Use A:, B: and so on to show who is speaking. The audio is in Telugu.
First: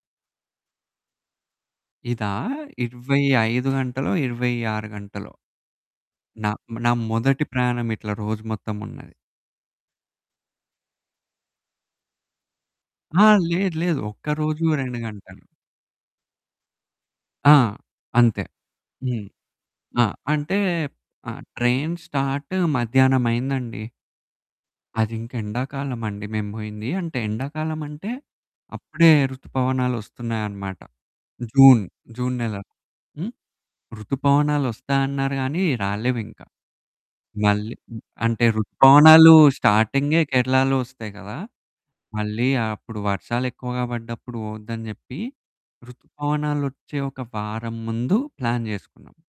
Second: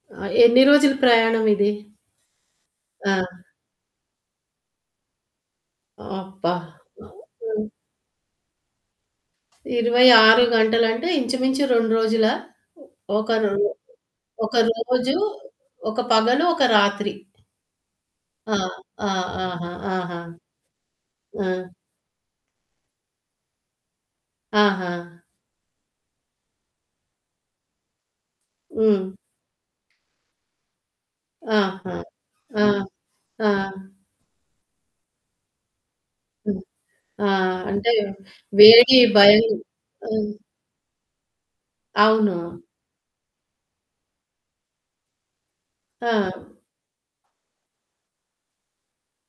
A: ఆ! ఎన్ని రోజులు ప్రయాణం ఇది?
B: ఇదా ఇరవై
A: ఆ!
B: ఐదు గంటలొ, 26 గంటలొ. నా,
A: అబ్బా!
B: నా మొదటి
A: హుహు.
B: ప్రయాణం ఇట్లా రోజు మొత్తం ఉన్నది.
A: 26 గంటలు అంటే ఇంచుమించు 2 రోజులా?
B: ఆ!
A: ఒక రో
B: లేదు, లేదు ఒక్క
A: ఒక
B: రోజు 2
A: రోజు,
B: గంటలు.
A: ఒక పగలు, ఒక రాత్రి.
B: ఆ! అంతే.
A: ఆ! ఆ!
B: హ్మ్.
A: ఆహా!
B: ఆ!
A: ఆహా!
B: అంటే ఆహ్,
A: ఆ!
B: ట్రైన్ స్టార్ట్ మధ్యాహ్నం అయిందండి. అది
A: ఆహా!
B: ఇంకా ఎండాకాలం అండి మేము పోయింది. అంటే ఎండాకాలం అంటే అప్పుడే
A: హ్మ్.
B: రుతుపవనాలొస్తున్నాయన్నమాట. జూన్,
A: ఆహా!
B: జూన్ నెల.
A: ఆ!
B: హ్మ్.
A: ఆ!
B: రుతుపవనాలొస్తాయన్నారు గానీ. రాలేవింక.
A: హ్మ్. ఆ!
B: మళ్ళీ
A: అంటే
B: హ్మ్, అంటే
A: వేరే
B: రుతుపవనాలు
A: భయం
B: స్టార్టింగే
A: హ్మ్.
B: కేరళలో వస్తాయి కదా! మళ్ళీ
A: అవును.
B: అప్పుడు వర్షాలెక్కువగా పడ్డప్పుడు పోవద్దని జెప్పి
A: ఆ!
B: రుతుపవనాలొచ్చే ఒక వారం ముందు ప్లాన్ చేసుకున్నాం.